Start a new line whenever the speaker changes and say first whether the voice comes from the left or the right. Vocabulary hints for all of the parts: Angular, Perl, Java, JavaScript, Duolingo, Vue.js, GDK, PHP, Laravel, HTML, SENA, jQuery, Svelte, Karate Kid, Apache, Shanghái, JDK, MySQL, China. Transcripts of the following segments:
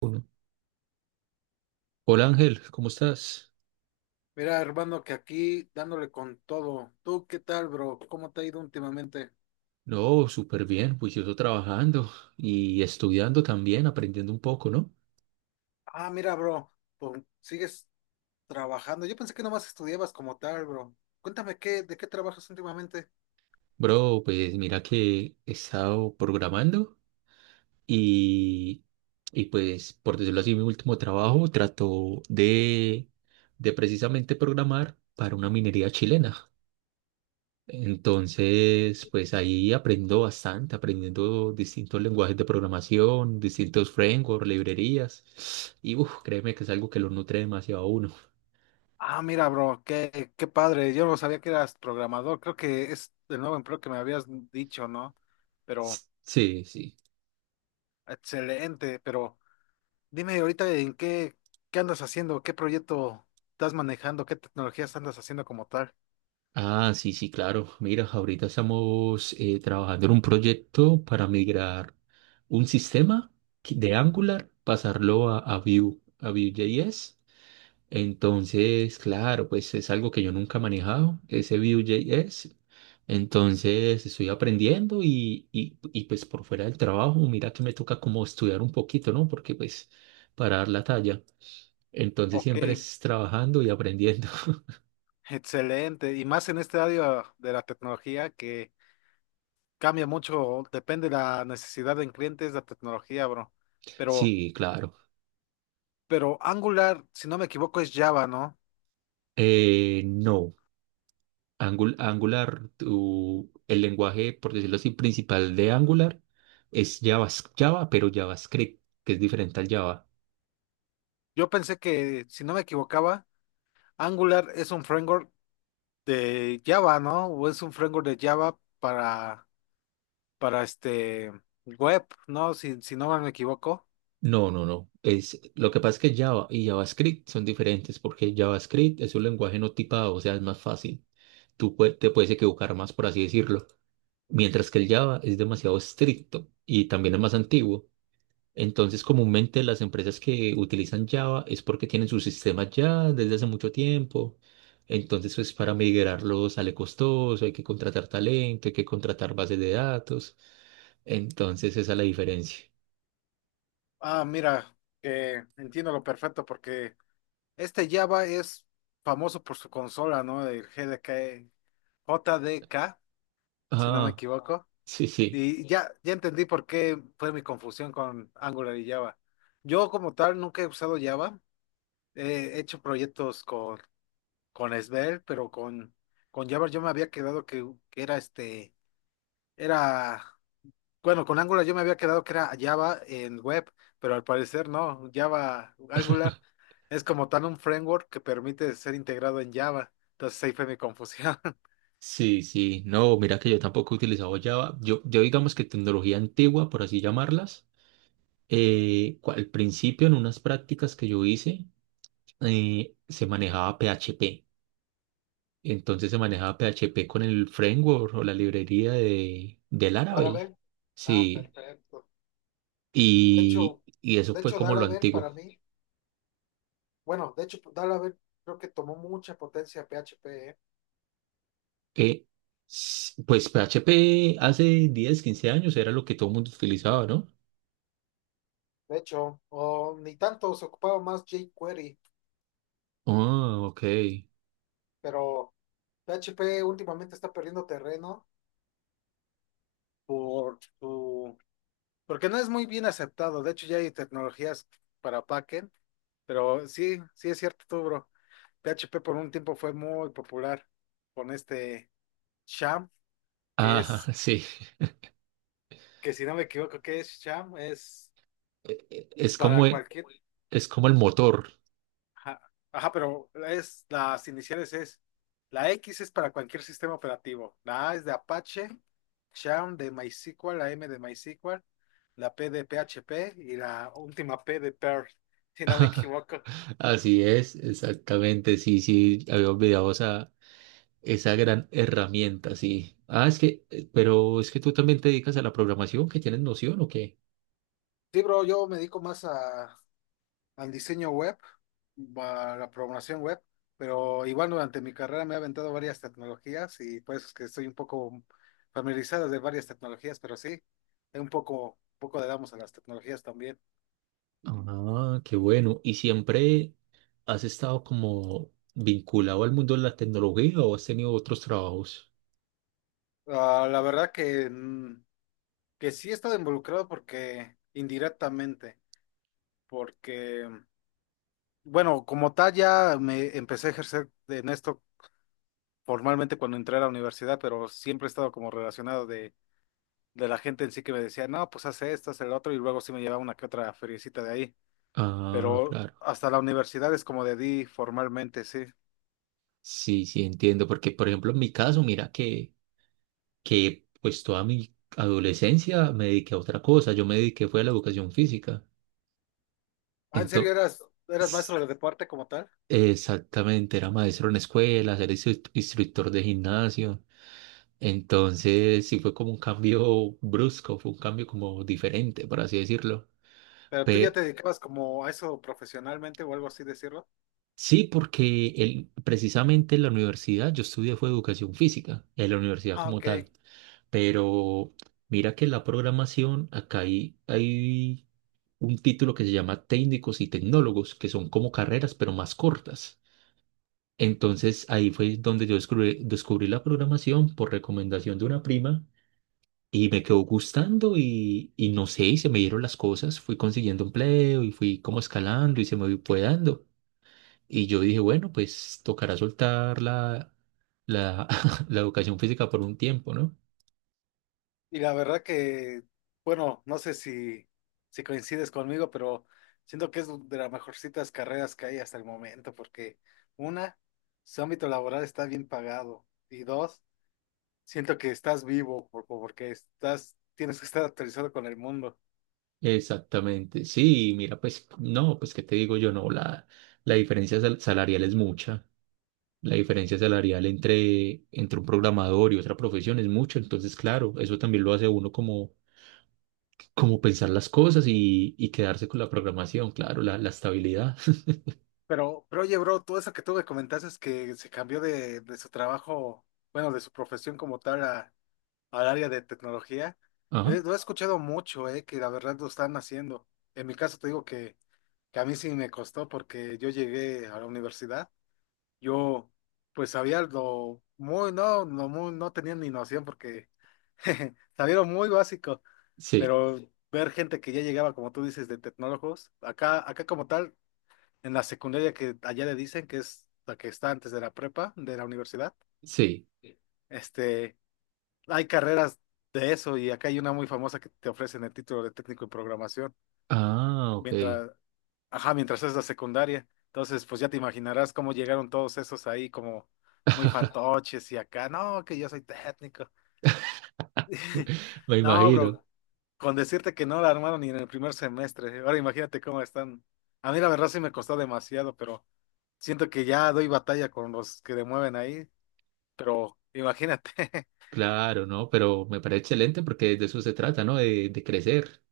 right: Uno. Hola Ángel, ¿cómo estás?
left: Mira, hermano, que aquí dándole con todo. ¿Tú qué tal, bro? ¿Cómo te ha ido últimamente?
right: No, súper bien, juicioso trabajando y estudiando también, aprendiendo un poco, ¿no?
left: Ah, mira, bro, pues sigues trabajando. Yo pensé que nomás estudiabas como tal, bro. Cuéntame ¿de qué trabajas últimamente?
right: Bro, pues mira que he estado programando y, y pues por decirlo así, mi último trabajo trató de precisamente programar para una minería chilena. Entonces, pues ahí aprendo bastante, aprendiendo distintos lenguajes de programación, distintos frameworks, librerías. Y uf, créeme que es algo que lo nutre demasiado a uno.
left: Ah, mira, bro, qué padre. Yo no sabía que eras programador. Creo que es el nuevo empleo que me habías dicho, ¿no? Pero,
right: Sí, sí.
left: excelente. Pero dime ahorita en qué andas haciendo, qué proyecto estás manejando, qué tecnologías andas haciendo como tal.
right: Ah, sí, sí, claro. Mira, ahorita estamos trabajando en un proyecto para migrar un sistema de Angular, pasarlo a Vue, a Vue.js. Entonces, claro, pues es algo que yo nunca he manejado, ese Vue.js. Entonces, estoy aprendiendo y pues por fuera del trabajo, mira que me toca como estudiar un poquito, ¿no? Porque pues para dar la talla. Entonces,
left: Ok.
right: siempre es trabajando y aprendiendo.
left: Excelente, y más en este área de la tecnología que cambia mucho, depende de la necesidad del cliente, es la tecnología, bro. Pero,
right: Sí, claro.
left: pero Angular, si no me equivoco, es Java, ¿no?
right: No, Angular, el lenguaje, por decirlo así, principal de Angular es Java, pero JavaScript, que es diferente al Java.
left: Yo pensé que, si no me equivocaba, Angular es un framework de Java, ¿no? O es un framework de Java para este web, ¿no? Si, si no me equivoco.
right: No, no, no. Lo que pasa es que Java y JavaScript son diferentes porque JavaScript es un lenguaje no tipado, o sea, es más fácil. Tú te puedes equivocar más, por así decirlo. Mientras que el Java es demasiado estricto y también es más antiguo. Entonces, comúnmente las empresas que utilizan Java es porque tienen sus sistemas ya desde hace mucho tiempo. Entonces, pues para migrarlos sale costoso, hay que contratar talento, hay que contratar bases de datos. Entonces, esa es la diferencia.
left: Ah, mira, que entiendo lo perfecto porque este Java es famoso por su consola, ¿no? El GDK, JDK, si no me
right: Ah,
left: equivoco.
right: sí, sí.
left: Y sí, ya, ya entendí por qué fue mi confusión con Angular y Java. Yo como tal nunca he usado Java. He hecho proyectos con Svelte, pero con Java yo me había quedado que era era bueno, con Angular yo me había quedado que era Java en web, pero al parecer no, Java Angular es como tan un framework que permite ser integrado en Java. Entonces ahí fue mi confusión.
right: Sí, sí, no, mira que yo tampoco he utilizado Java. Yo digamos que tecnología antigua, por así llamarlas, al principio en unas prácticas que yo hice se manejaba PHP. Entonces se manejaba PHP con el framework o la librería de Laravel.
left: Laravel. Ah,
right: Sí,
left: perfecto. De hecho,
right: y eso
left: de
right: fue
left: hecho,
right: como lo
left: Laravel
right: antiguo.
left: para mí, bueno, de hecho, Laravel creo que tomó mucha potencia PHP, ¿eh?
right: Eh, pues PHP hace 10, 15 años era lo que todo el mundo utilizaba, ¿no?
left: De hecho, o ni tanto se ocupaba más jQuery,
right: Ah, ok.
left: pero PHP últimamente está perdiendo terreno por su. Porque no es muy bien aceptado. De hecho, ya hay tecnologías para backend, pero sí, sí es cierto, tú, bro. PHP por un tiempo fue muy popular con este Sham, que
right: Ah,
left: es,
right: sí.
left: que si no me equivoco, ¿qué es Sham? Es
right: E- e- Es
left: para
right: como, e,
left: cualquier.
right: es como el motor.
left: Ajá, ajá, pero es las iniciales es. La X es para cualquier sistema operativo. La A es de Apache, Sham de MySQL, la M de MySQL, la P de PHP y la última P de Perl, si no me equivoco.
right: Así es, exactamente. Sí, sí, había olvidado esa gran herramienta, sí. Ah, es que, pero es que tú también te dedicas a la programación, que tienes noción o qué.
left: Sí, bro, yo me dedico más al diseño web, a la programación web, pero igual durante mi carrera me he aventado varias tecnologías y por eso es que estoy un poco familiarizado de varias tecnologías, pero sí, es un poco le damos a las tecnologías también.
right: Ah, qué bueno. ¿Y siempre has estado como vinculado al mundo de la tecnología o has tenido otros trabajos?
left: Ah, la verdad que, que sí he estado involucrado porque indirectamente, porque, bueno, como tal ya me empecé a ejercer en esto formalmente cuando entré a la universidad, pero siempre he estado como relacionado de la gente en sí que me decía, no, pues hace esto, hace el otro, y luego sí me llevaba una que otra feriecita de ahí.
right: Ah,
left: Pero
right: claro.
left: hasta la universidad es como de di formalmente, sí.
right: Sí, sí, entiendo. Porque, por ejemplo, en mi caso, mira que pues toda mi adolescencia me dediqué a otra cosa. Yo me dediqué fue a la educación física.
left: Ah, ¿en serio
right: Ento-
left: eras
right: S-
left: maestro de deporte como tal?
right: Exactamente, era maestro en escuelas, era instructor de gimnasio. Entonces, sí fue como un cambio brusco, fue un cambio como diferente, por así decirlo.
left: Pero tú ya
right: Pero
left: te dedicabas como a eso profesionalmente o algo así decirlo.
right: sí, porque él, precisamente en la universidad yo estudié fue educación física, en la universidad
left: Ah,
right: como
left: ok.
right: tal. Pero mira que la programación, acá hay un título que se llama técnicos y tecnólogos, que son como carreras, pero más cortas. Entonces ahí fue donde yo descubrí la programación por recomendación de una prima y me quedó gustando y no sé, y se me dieron las cosas, fui consiguiendo empleo y fui como escalando y se me fue dando. Y yo dije, bueno, pues tocará soltar la, la educación física por un tiempo, ¿no?
left: Y la verdad que, bueno, no sé si coincides conmigo, pero siento que es de las mejorcitas carreras que hay hasta el momento, porque una, su ámbito laboral está bien pagado. Y dos, siento que estás vivo porque estás, tienes que estar actualizado con el mundo.
right: Exactamente, sí, mira, pues no, pues qué te digo yo, no, la diferencia salarial es mucha. La diferencia salarial entre un programador y otra profesión es mucho, entonces claro, eso también lo hace a uno como pensar las cosas y quedarse con la programación, claro, la estabilidad.
left: Pero oye, bro, todo eso que tú me comentaste es que se cambió de su trabajo, bueno, de su profesión como tal al área de tecnología.
right: Ajá,
left: Lo he escuchado mucho, que la verdad lo están haciendo. En mi caso te digo que a mí sí me costó porque yo llegué a la universidad. Yo, pues sabía lo muy, no, no, muy, no tenía ni noción porque sabía lo muy básico.
right: sí,
left: Pero ver gente que ya llegaba, como tú dices, de tecnólogos, acá como tal, en la secundaria que allá le dicen, que es la que está antes de la prepa, de la universidad.
right: sí.
left: Sí. Este, hay carreras de eso y acá hay una muy famosa que te ofrecen el título de técnico en programación,
right: Ah, ok.
left: mientras, ajá, mientras es la secundaria. Entonces, pues ya te imaginarás cómo llegaron todos esos ahí como muy fantoches y acá, no, que yo soy técnico.
right: Me
left: No,
right: imagino.
left: bro, con decirte que no la armaron ni en el primer semestre. Ahora imagínate cómo están. A mí la verdad sí me costó demasiado, pero siento que ya doy batalla con los que le mueven ahí. Pero imagínate.
right: Claro, ¿no? Pero me parece excelente porque de eso se trata, ¿no? De crecer.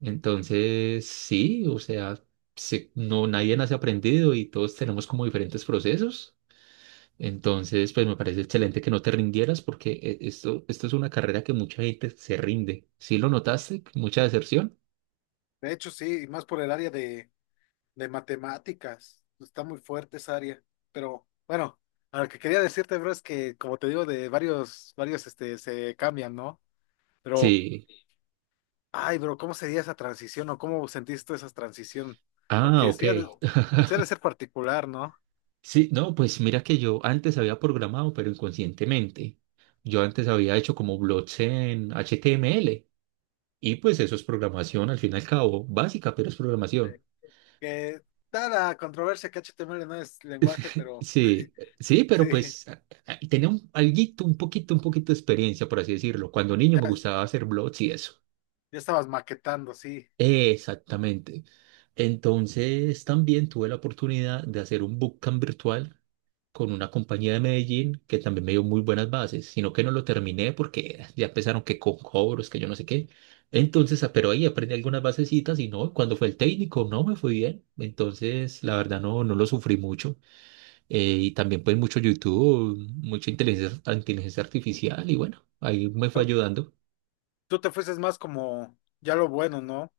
right: Entonces, sí, o sea, no, nadie nace aprendido y todos tenemos como diferentes procesos. Entonces, pues me parece excelente que no te rindieras porque esto es una carrera que mucha gente se rinde. ¿Sí lo notaste? ¿Mucha deserción?
left: De hecho, sí, y más por el área de matemáticas. Está muy fuerte esa área. Pero bueno, a lo que quería decirte, bro, es que como te digo, de varios este, se cambian, ¿no? Pero,
right: Sí.
left: ay, bro, ¿cómo sería esa transición o cómo sentiste esa transición?
right: Ah,
left: Porque
right: ok.
left: sí, sí ha de ser particular, ¿no?
right: Sí, no, pues mira que yo antes había programado, pero inconscientemente. Yo antes había hecho como blogs en HTML y pues eso es programación al fin y al cabo, básica, pero es
left: Sí.
right: programación.
left: Que da la controversia que HTML no es lenguaje, pero
right: Sí, sí, pero
left: sí,
right: pues tenía un alguito, un poquito de experiencia, por así decirlo. Cuando niño
left: ya,
right: me
left: ya
right: gustaba hacer blogs y eso.
left: estabas maquetando, sí.
right: Exactamente. Entonces, también tuve la oportunidad de hacer un bootcamp virtual con una compañía de Medellín que también me dio muy buenas bases, sino que no lo terminé porque ya empezaron que con cobros, que yo no sé qué. Entonces, ah, pero ahí aprendí algunas basecitas y no, cuando fue el técnico, no me fue bien. Entonces, la verdad, no, no lo sufrí mucho. Y también pues mucho YouTube, mucha inteligencia, inteligencia artificial y bueno, ahí me fue
left: ¿No?
right: ayudando.
left: Tú te fuiste más como ya lo bueno, ¿no?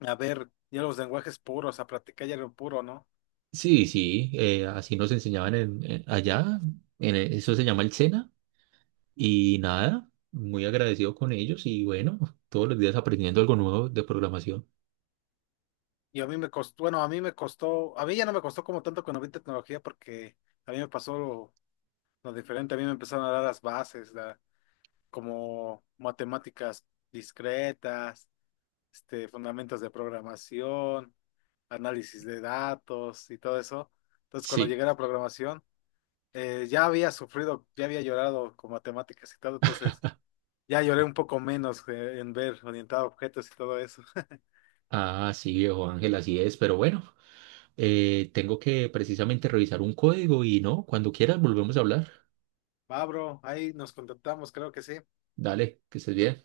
left: A ver, ya los lenguajes puros, a practicar ya lo puro, ¿no?
right: Sí, sí, así nos enseñaban allá, eso se llama el SENA, y nada, muy agradecido con ellos y bueno, todos los días aprendiendo algo nuevo de programación.
left: Y a mí me costó, bueno, a mí me costó, a mí ya no me costó como tanto cuando vi tecnología porque a mí me pasó lo diferente, a mí me empezaron a dar las bases, como matemáticas discretas, este, fundamentos de programación, análisis de datos y todo eso. Entonces, cuando
right: Sí,
left: llegué a la programación, ya había sufrido, ya había llorado con matemáticas y todo, entonces ya lloré un poco menos en ver orientado a objetos y todo eso.
right: ah, sí, viejo Ángel, así es, pero bueno, tengo que precisamente revisar un código y no, cuando quieras volvemos a hablar.
left: Va, bro, ahí nos contactamos, creo que sí.
right: Dale, que estés bien.